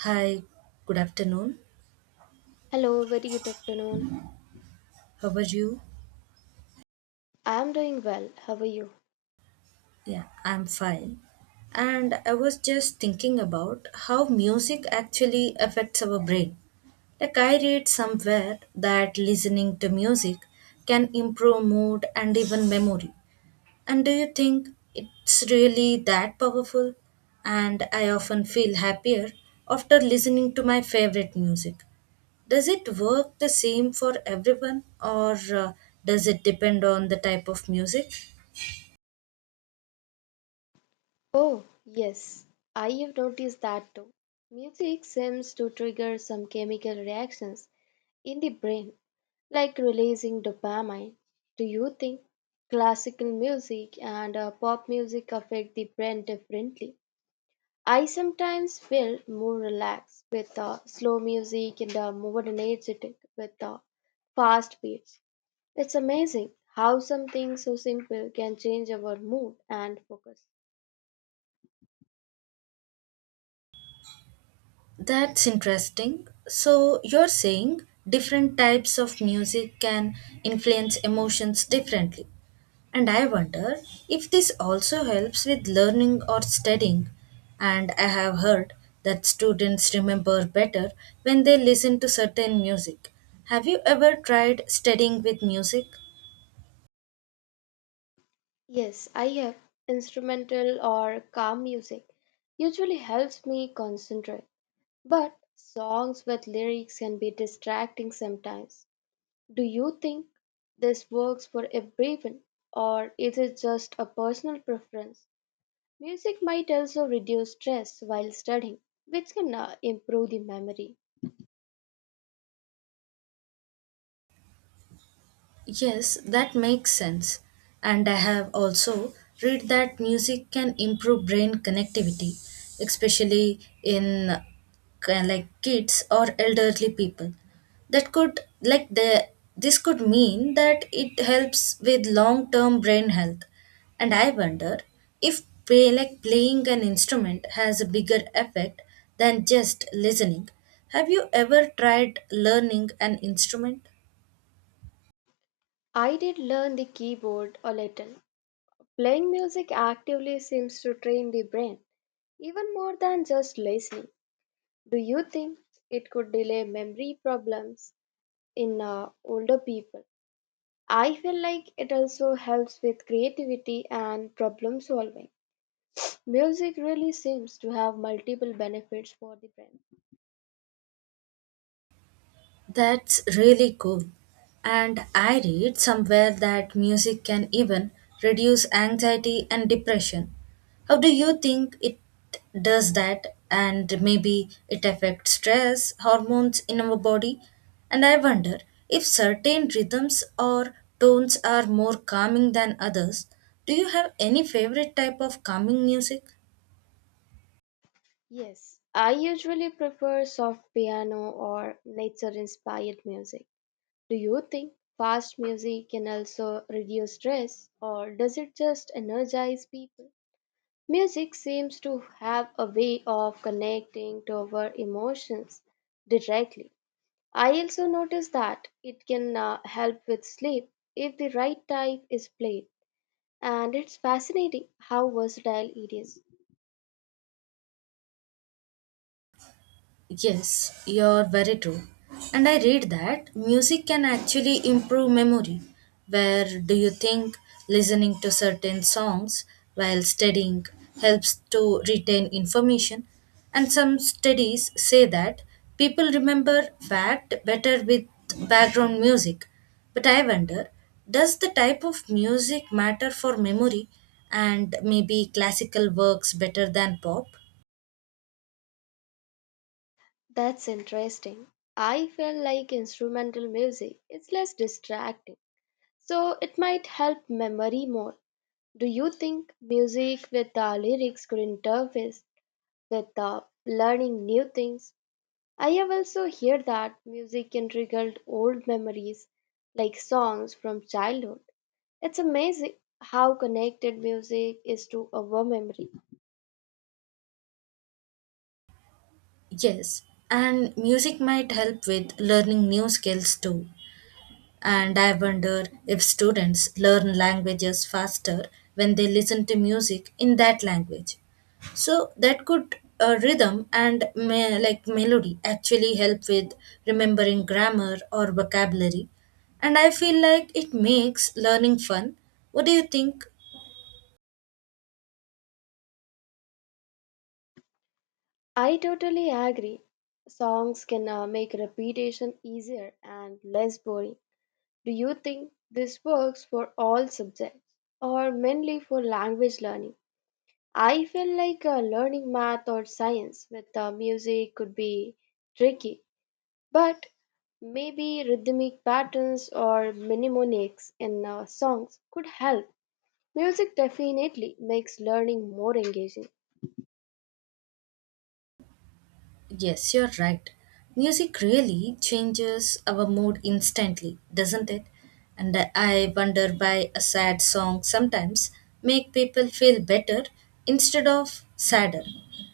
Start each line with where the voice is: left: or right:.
right: Hi, good afternoon.
left: Hello, very good afternoon.
right: How are you?
left: I am doing well. How are you?
right: Yeah, I'm fine. And I was just thinking about how music actually affects our brain. Like, I read somewhere that listening to music can improve mood and even memory. And do you think it's really that powerful? And I often feel happier after listening to my favorite music. Does it work the same for everyone, or does it depend on the type of music?
left: Oh, yes, I have noticed that too. Music seems to trigger some chemical reactions in the brain, like releasing dopamine. Do you think classical music and pop music affect the brain differently? I sometimes feel more relaxed with slow music and more energetic with fast beats. It's amazing how something so simple can change our mood and focus.
right: That's interesting. So you're saying different types of music can influence emotions differently. And I wonder if this also helps with learning or studying. And I have heard that students remember better when they listen to certain music. Have you ever tried studying with music?
left: Yes, I have instrumental or calm music. Usually helps me concentrate, but songs with lyrics can be distracting sometimes. Do you think this works for everyone or is it just a personal preference? Music might also reduce stress while studying, which can improve the memory.
right: Yes, that makes sense. And I have also read that music can improve brain connectivity, especially in like kids or elderly people. That could like the this could mean that it helps with long-term brain health. And I wonder if playing an instrument has a bigger effect than just listening. Have you ever tried learning an instrument?
left: I did learn the keyboard a little. Playing music actively seems to train the brain even more than just listening. Do you think it could delay memory problems in older people? I feel like it also helps with creativity and problem solving. Music really seems to have multiple benefits for the brain.
right: That's really cool. And I read somewhere that music can even reduce anxiety and depression. How do you think it does that? And maybe it affects stress hormones in our body. And I wonder if certain rhythms or tones are more calming than others. Do you have any favorite type of calming music?
left: Yes, I usually prefer soft piano or nature inspired music. Do you think fast music can also reduce stress or does it just energize people? Music seems to have a way of connecting to our emotions directly. I also noticed that it can help with sleep if the right type is played. And it's fascinating how versatile it is.
right: Yes, you're very true. And I read that music can actually improve memory. Where do you think listening to certain songs while studying helps to retain information? And some studies say that people remember fact better with background music. But I wonder, does the type of music matter for memory, and maybe classical works better than pop?
left: That's interesting. I feel like instrumental music is less distracting, so it might help memory more. Do you think music with the lyrics could interface with the learning new things? I have also heard that music can trigger old memories like songs from childhood. It's amazing how connected music is to our memory.
right: Yes, and music might help with learning new skills too. And I wonder if students learn languages faster when they listen to music in that language. So that could rhythm and me- like melody actually help with remembering grammar or vocabulary. And I feel like it makes learning fun. What do you think?
left: I totally agree. Songs can make repetition easier and less boring. Do you think this works for all subjects or mainly for language learning? I feel like learning math or science with music could be tricky, but maybe rhythmic patterns or mnemonics in songs could help. Music definitely makes learning more engaging.
right: Yes, you're right. Music really changes our mood instantly, doesn't it? And I wonder why a sad song sometimes make people feel better instead of sadder.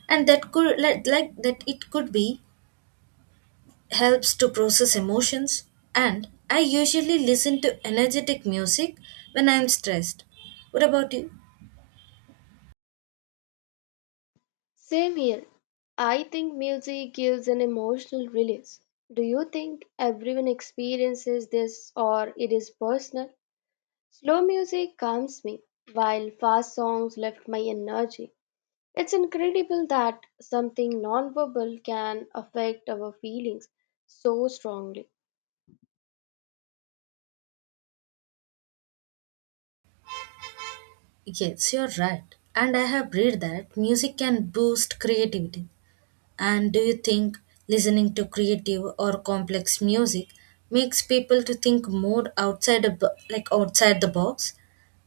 right: And that could like that it could be helps to process emotions, and I usually listen to energetic music when I'm stressed. What about you?
left: Same here. I think music gives an emotional release. Do you think everyone experiences this or it is personal? Slow music calms me, while fast songs lift my energy. It's incredible that something nonverbal can affect our feelings so strongly.
right: Yes, you're right. And I have read that music can boost creativity. And do you think listening to creative or complex music makes people to think more outside a like outside the box?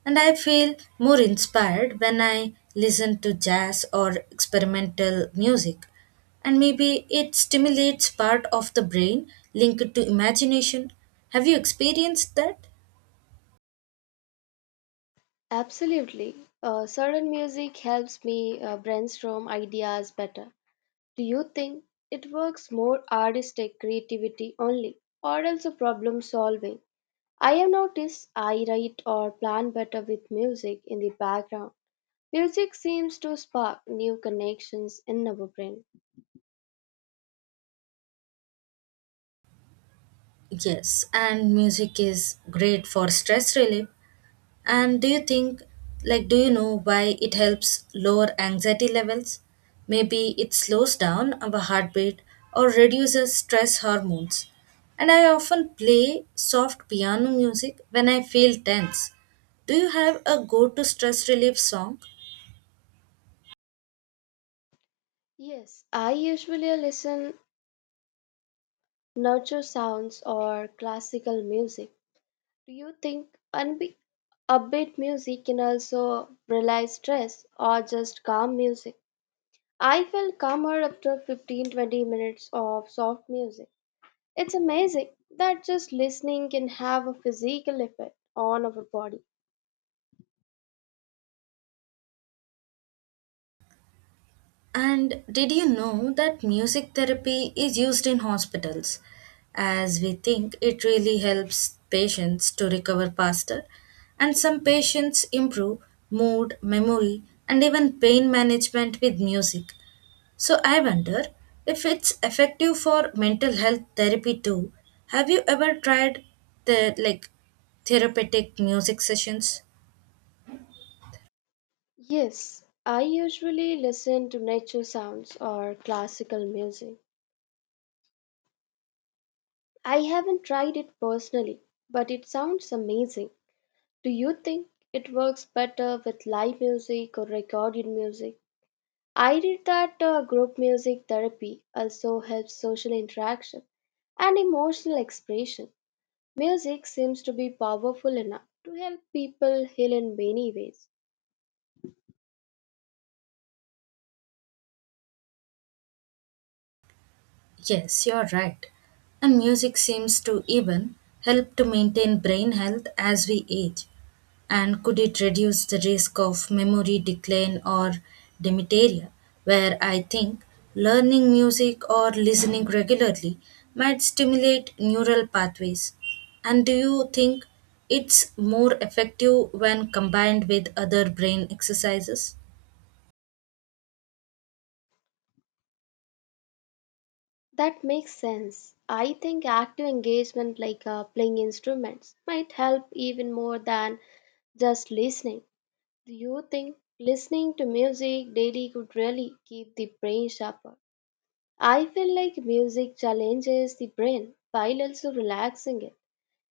right: And I feel more inspired when I listen to jazz or experimental music. And maybe it stimulates part of the brain linked to imagination. Have you experienced that?
left: Absolutely. Certain music helps me brainstorm ideas better. Do you think it works more artistic creativity only or also problem solving? I have noticed I write or plan better with music in the background. Music seems to spark new connections in our brain.
right: Yes, and music is great for stress relief. And do you think, like, do you know why it helps lower anxiety levels? Maybe it slows down our heartbeat or reduces stress hormones. And I often play soft piano music when I feel tense. Do you have a go to stress relief song?
left: Yes, I usually listen nurture sounds or classical music. Do you think unbe- upbeat music can also relieve stress or just calm music? I feel calmer after 15, 20 minutes of soft music. It's amazing that just listening can have a physical effect on our body.
right: And did you know that music therapy is used in hospitals? As we think it really helps patients to recover faster, and some patients improve mood, memory, and even pain management with music. So I wonder if it's effective for mental health therapy too. Have you ever tried the like therapeutic music sessions?
left: Yes, I usually listen to nature sounds or classical music. I haven't tried it personally, but it sounds amazing. Do you think it works better with live music or recorded music? I read that group music therapy also helps social interaction and emotional expression. Music seems to be powerful enough to help people heal in many ways.
right: Yes, you're right. And music seems to even help to maintain brain health as we age. And could it reduce the risk of memory decline or dementia, where I think learning music or listening regularly might stimulate neural pathways? And do you think it's more effective when combined with other brain exercises?
left: That makes sense. I think active engagement, like playing instruments, might help even more than just listening. Do you think listening to music daily could really keep the brain sharper? I feel like music challenges the brain while also relaxing it.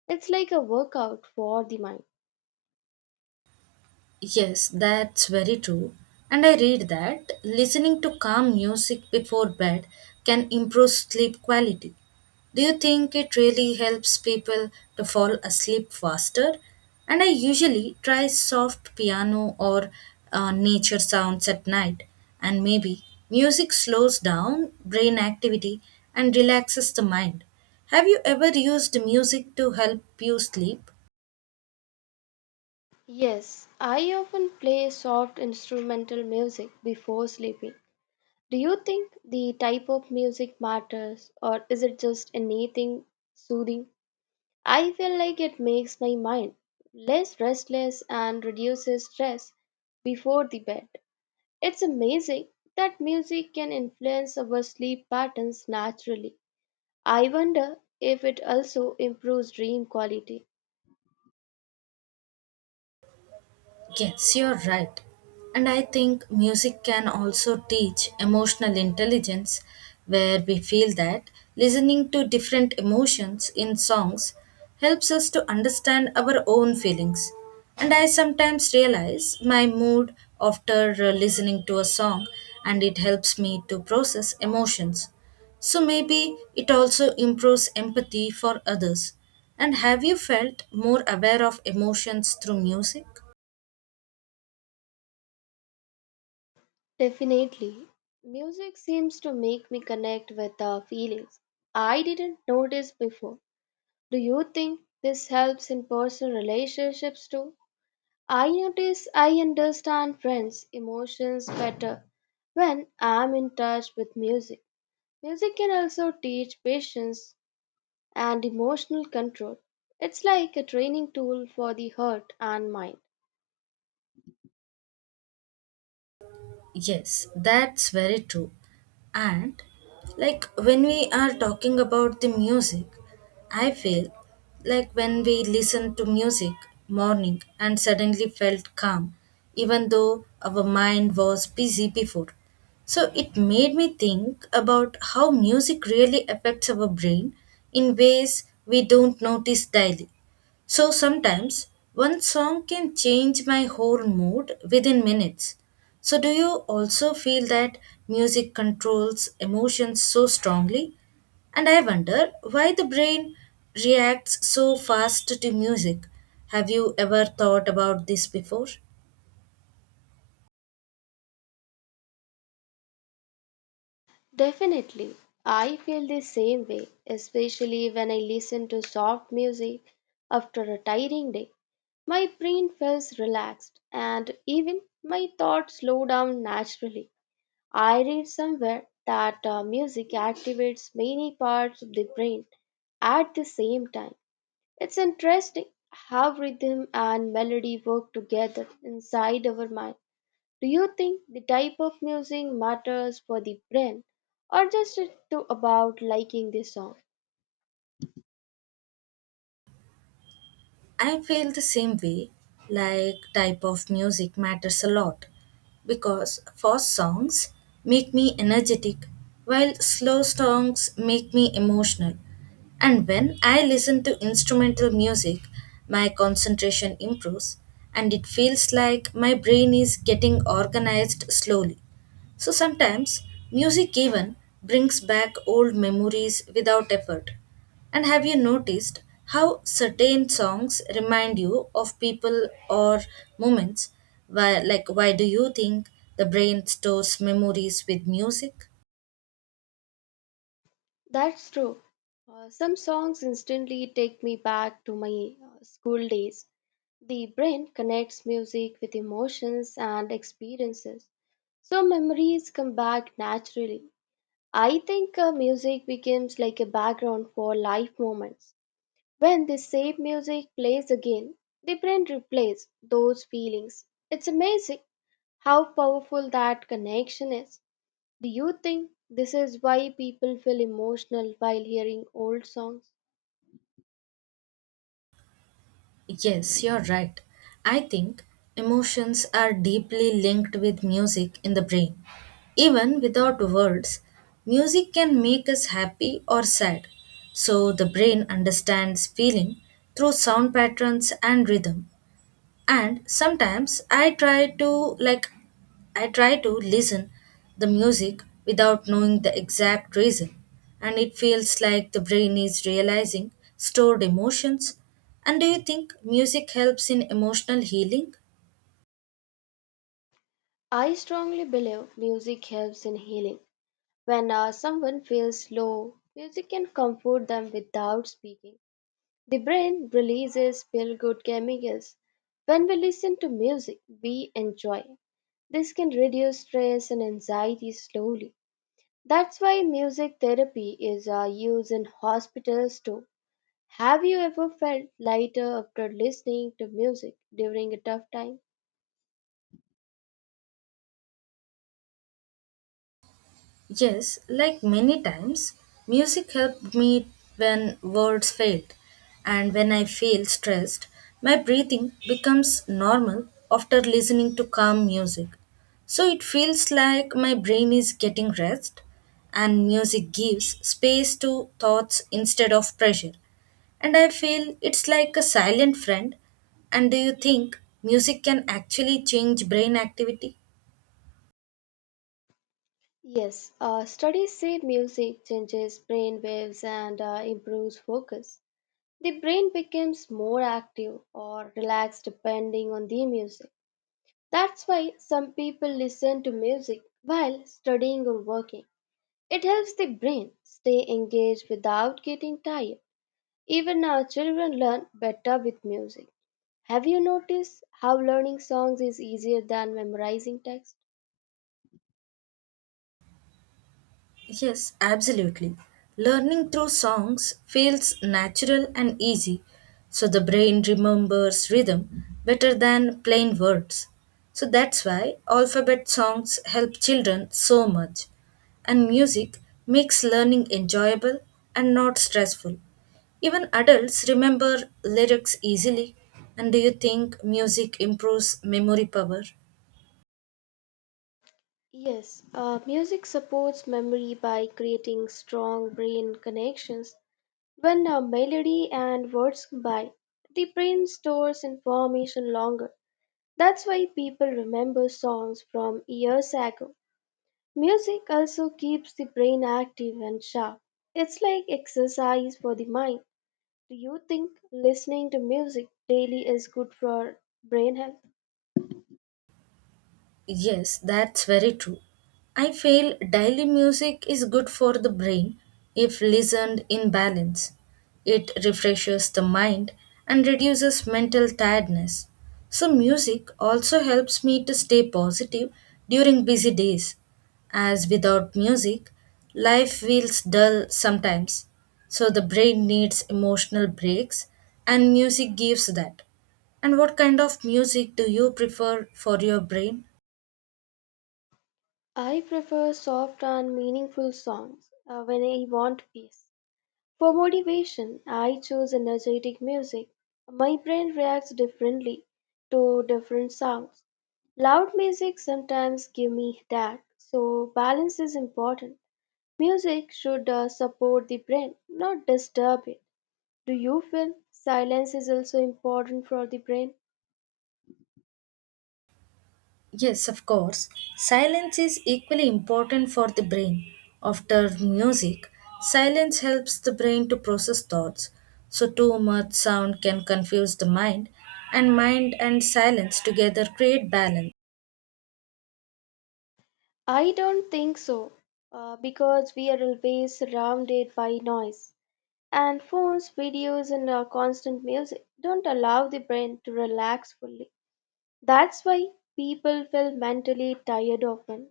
left: It's like a workout for the mind.
right: Yes, that's very true. And I read that listening to calm music before bed can improve sleep quality. Do you think it really helps people to fall asleep faster? And I usually try soft piano or nature sounds at night. And maybe music slows down brain activity and relaxes the mind. Have you ever used music to help you sleep?
left: Yes, I often play soft instrumental music before sleeping. Do you think the type of music matters or is it just anything soothing? I feel like it makes my mind less restless and reduces stress before the bed. It's amazing that music can influence our sleep patterns naturally. I wonder if it also improves dream quality.
right: Yes, you're right. And I think music can also teach emotional intelligence, where we feel that listening to different emotions in songs helps us to understand our own feelings. And I sometimes realize my mood after listening to a song, and it helps me to process emotions. So maybe it also improves empathy for others. And have you felt more aware of emotions through music?
left: Definitely. Music seems to make me connect with the feelings I didn't notice before. Do you think this helps in personal relationships too? I notice I understand friends' emotions better when I'm in touch with music. Music can also teach patience and emotional control. It's like a training tool for the heart and mind.
right: Yes, that's very true. And like when we are talking about the music, I feel like when we listen to music morning and suddenly felt calm, even though our mind was busy before. So it made me think about how music really affects our brain in ways we don't notice daily. So sometimes one song can change my whole mood within minutes. So, do you also feel that music controls emotions so strongly? And I wonder why the brain reacts so fast to music. Have you ever thought about this before?
left: Definitely. I feel the same way, especially when I listen to soft music after a tiring day. My brain feels relaxed and even my thoughts slow down naturally. I read somewhere that music activates many parts of the brain at the same time. It's interesting how rhythm and melody work together inside our mind. Do you think the type of music matters for the brain or just it to about liking the song?
right: I feel the same way, like type of music matters a lot because fast songs make me energetic while slow songs make me emotional. And when I listen to instrumental music, my concentration improves and it feels like my brain is getting organized slowly. So sometimes music even brings back old memories without effort. And have you noticed how certain songs remind you of people or moments? Why do you think the brain stores memories with music?
left: That's true. Some songs instantly take me back to my school days. The brain connects music with emotions and experiences, so memories come back naturally. I think music becomes like a background for life moments. When the same music plays again, the brain replays those feelings. It's amazing how powerful that connection is. Do you think this is why people feel emotional while hearing old songs?
right: Yes, you're right. I think emotions are deeply linked with music in the brain. Even without words, music can make us happy or sad. So the brain understands feeling through sound patterns and rhythm. And sometimes I try to listen the music without knowing the exact reason, and it feels like the brain is realizing stored emotions. And do you think music helps in emotional healing?
left: I strongly believe music helps in healing. When someone feels low, music can comfort them without speaking. The brain releases feel good chemicals. When we listen to music, we enjoy it. This can reduce stress and anxiety slowly. That's why music therapy is used in hospitals too. Have you ever felt lighter after listening to music during a tough time?
right: Yes, like many times, music helped me when words failed. And when I feel stressed, my breathing becomes normal after listening to calm music. So it feels like my brain is getting rest, and music gives space to thoughts instead of pressure. And I feel it's like a silent friend. And do you think music can actually change brain activity?
left: Yes, studies say music changes brain waves and improves focus. The brain becomes more active or relaxed depending on the music. That's why some people listen to music while studying or working. It helps the brain stay engaged without getting tired. Even our children learn better with music. Have you noticed how learning songs is easier than memorizing text?
right: Yes, absolutely. Learning through songs feels natural and easy, so the brain remembers rhythm better than plain words. So that's why alphabet songs help children so much. And music makes learning enjoyable and not stressful. Even adults remember lyrics easily. And do you think music improves memory power?
left: Yes, music supports memory by creating strong brain connections. When a melody and words combine, the brain stores information longer. That's why people remember songs from years ago. Music also keeps the brain active and sharp. It's like exercise for the mind. Do you think listening to music daily is good for brain health?
right: Yes, that's very true. I feel daily music is good for the brain if listened in balance. It refreshes the mind and reduces mental tiredness. So, music also helps me to stay positive during busy days, as without music, life feels dull sometimes. So, the brain needs emotional breaks, and music gives that. And what kind of music do you prefer for your brain?
left: I prefer soft and meaningful songs when I want peace. For motivation, I choose energetic music. My brain reacts differently to different sounds. Loud music sometimes give me that, so balance is important. Music should support the brain, not disturb it. Do you feel silence is also important for the brain?
right: Yes, of course. Silence is equally important for the brain. After music, silence helps the brain to process thoughts. So too much sound can confuse the mind and silence together create balance.
left: I don't think so, because we are always surrounded by noise. And phones, videos, and constant music don't allow the brain to relax fully. That's why people feel mentally tired often.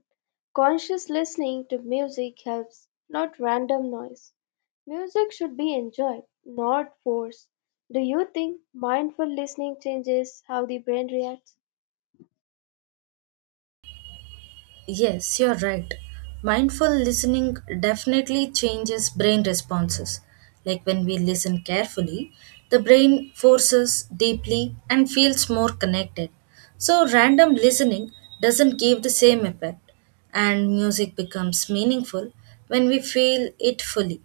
left: Conscious listening to music helps, not random noise. Music should be enjoyed, not forced. Do you think mindful listening changes how the brain reacts?
right: Yes, you're right. Mindful listening definitely changes brain responses. Like when we listen carefully, the brain forces deeply and feels more connected. So, random listening doesn't give the same effect, and music becomes meaningful when we feel it fully.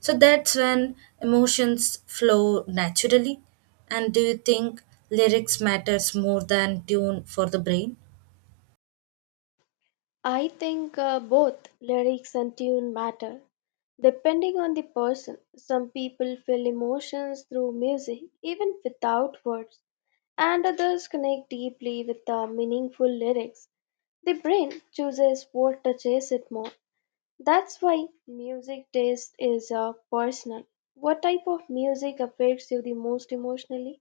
right: So, that's when emotions flow naturally. And do you think lyrics matters more than tune for the brain?
left: I think both lyrics and tune matter. Depending on the person, some people feel emotions through music even without words, and others connect deeply with the meaningful lyrics. The brain chooses what touches it more. That's why music taste is personal. What type of music affects you the most emotionally?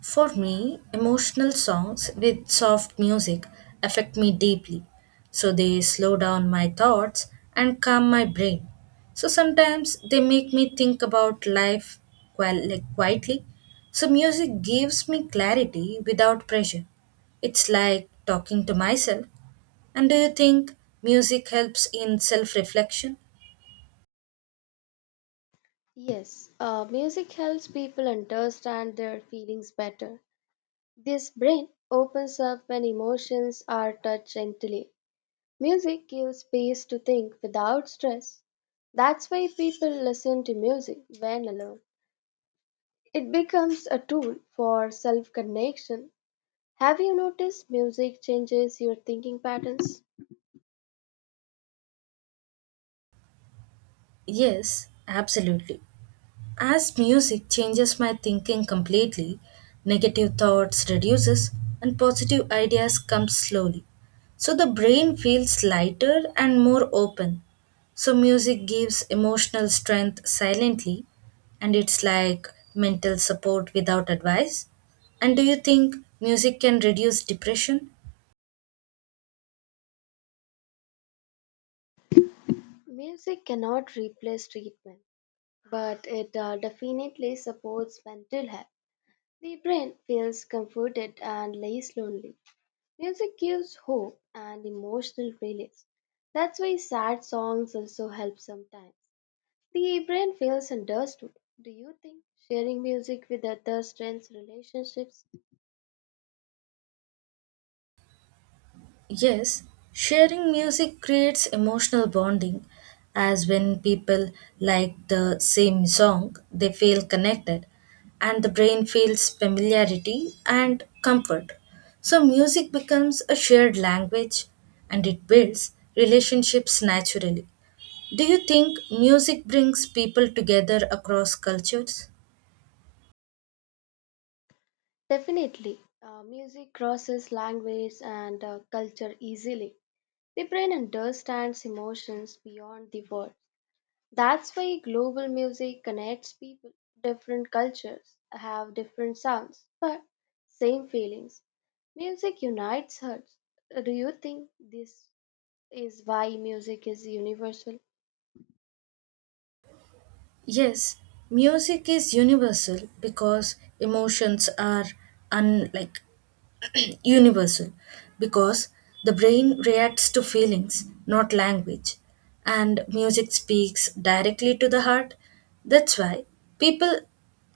right: For me, emotional songs with soft music affect me deeply. So they slow down my thoughts and calm my brain. So sometimes they make me think about life quietly. So music gives me clarity without pressure. It's like talking to myself. And do you think music helps in self reflection?
left: Yes, music helps people understand their feelings better. This brain opens up when emotions are touched gently. Music gives space to think without stress. That's why people listen to music when alone. It becomes a tool for self connection. Have you noticed music changes your thinking patterns?
right: Yes, absolutely. As music changes my thinking completely, negative thoughts reduces and positive ideas come slowly. So the brain feels lighter and more open. So music gives emotional strength silently, and it's like mental support without advice. And do you think music can reduce depression?
left: Music cannot replace treatment, but it definitely supports mental health. The brain feels comforted and less lonely. Music gives hope and emotional release. That's why sad songs also help sometimes. The brain feels understood. Do you think sharing music with others strengthens relationships?
right: Yes, sharing music creates emotional bonding, as when people like the same song, they feel connected, and the brain feels familiarity and comfort. So, music becomes a shared language and it builds relationships naturally. Do you think music brings people together across cultures?
left: Definitely. Music crosses language and culture easily. The brain understands emotions beyond the words. That's why global music connects people. Different cultures have different sounds, but same feelings. Music unites hearts. Do you think this is why music is universal?
right: Yes, music is universal because emotions are unlike universal because the brain reacts to feelings, not language, and music speaks directly to the heart. That's why people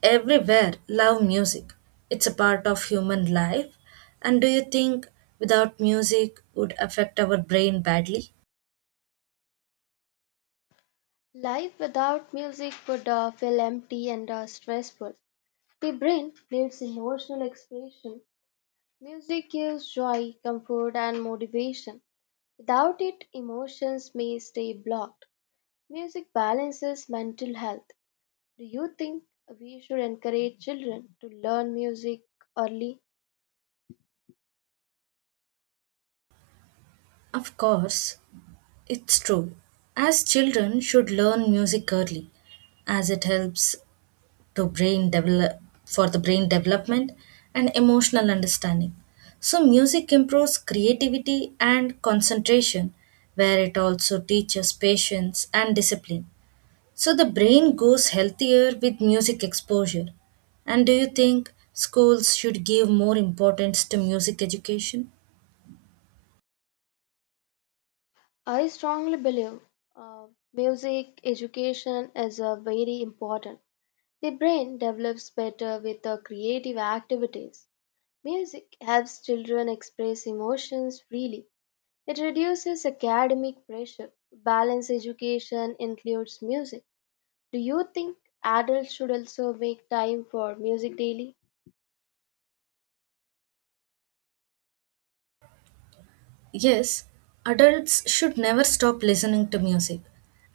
right: everywhere love music. It's a part of human life. And do you think without music would affect our brain badly?
left: Life without music would feel empty and stressful. The brain needs emotional expression. Music gives joy, comfort, and motivation. Without it, emotions may stay blocked. Music balances mental health. Do you think we should encourage children to learn music early?
right: Of course, it's true. As children should learn music early, as it helps to brain develop for the brain development and emotional understanding, so music improves creativity and concentration, where it also teaches patience and discipline, so the brain goes healthier with music exposure. And do you think schools should give more importance to music education?
left: I strongly believe uh, music education is very important. The brain develops better with creative activities. Music helps children express emotions freely. It reduces academic pressure. Balanced education includes music. Do you think adults should also make time for music daily?
right: Yes, adults should never stop listening to music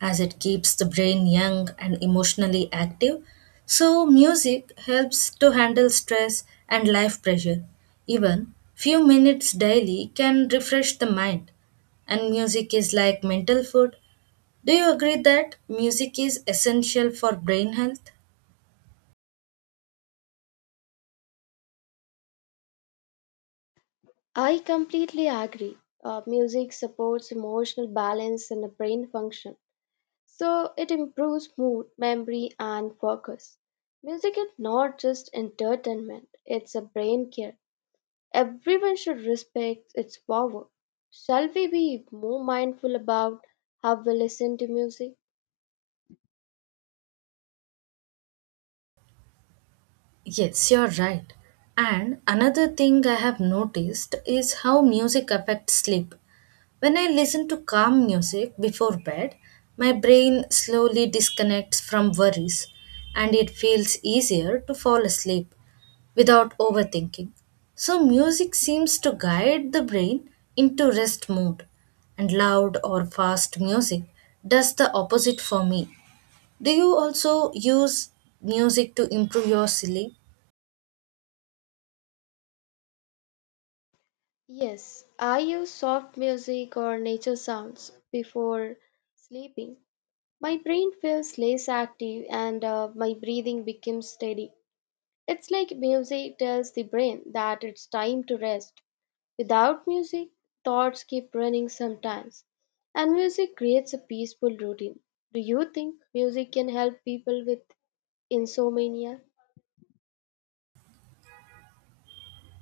right: as it keeps the brain young and emotionally active. So, music helps to handle stress and life pressure. Even few minutes daily can refresh the mind. And music is like mental food. Do you agree that music is essential for brain health?
left: I completely agree. Music supports emotional balance and the brain function, so it improves mood, memory, and focus. Music is not just entertainment, it's a brain care. Everyone should respect its power. Shall we be more mindful about how we listen to music?
right: Yes, you're right. And another thing I have noticed is how music affects sleep. When I listen to calm music before bed, my brain slowly disconnects from worries and it feels easier to fall asleep without overthinking. So, music seems to guide the brain into rest mode, and loud or fast music does the opposite for me. Do you also use music to improve your sleep?
left: Yes, I use soft music or nature sounds before sleeping. My brain feels less active and my breathing becomes steady. It's like music tells the brain that it's time to rest. Without music, thoughts keep running sometimes, and music creates a peaceful routine. Do you think music can help people with insomnia?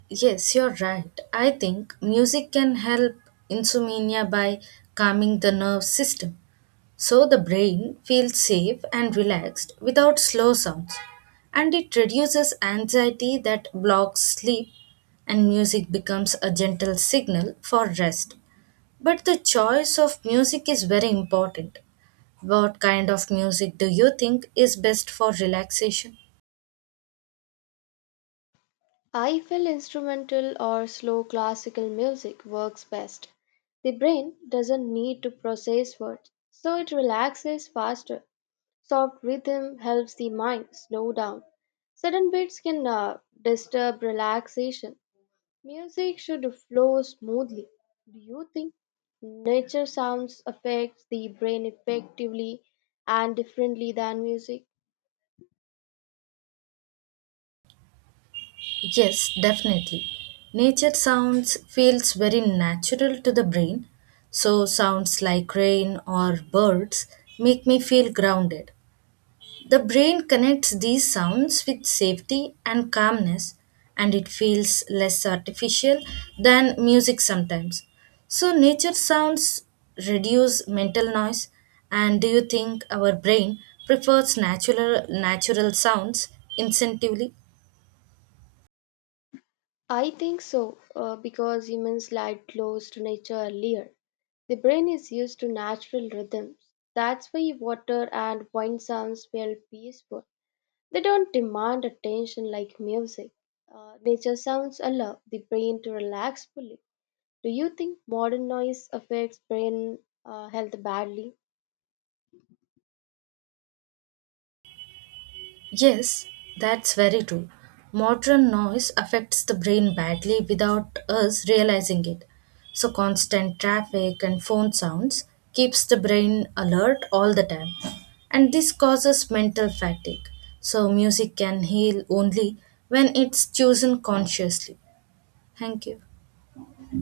right: Yes, you're right. I think music can help insomnia by calming the nerve system. So the brain feels safe and relaxed without slow sounds. And it reduces anxiety that blocks sleep, and music becomes a gentle signal for rest. But the choice of music is very important. What kind of music do you think is best for relaxation?
left: I feel instrumental or slow classical music works best. The brain doesn't need to process words, so it relaxes faster. Soft rhythm helps the mind slow down. Sudden beats can disturb relaxation. Music should flow smoothly. Do you think nature sounds affects the brain effectively and differently than music?
right: Yes, definitely. Nature sounds feels very natural to the brain, so sounds like rain or birds make me feel grounded. The brain connects these sounds with safety and calmness, and it feels less artificial than music sometimes. So nature sounds reduce mental noise, and do you think our brain prefers natural sounds instinctively?
left: I think so because humans lie close to nature earlier. The brain is used to natural rhythms. That's why water and wind sounds feel peaceful. They don't demand attention like music. Nature sounds allow the brain to relax fully. Do you think modern noise affects brain health badly?
right: Yes, that's very true. Modern noise affects the brain badly without us realizing it. So constant traffic and phone sounds keeps the brain alert all the time. And this causes mental fatigue. So music can heal only when it's chosen consciously. Thank you.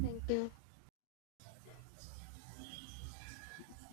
left: Thank you.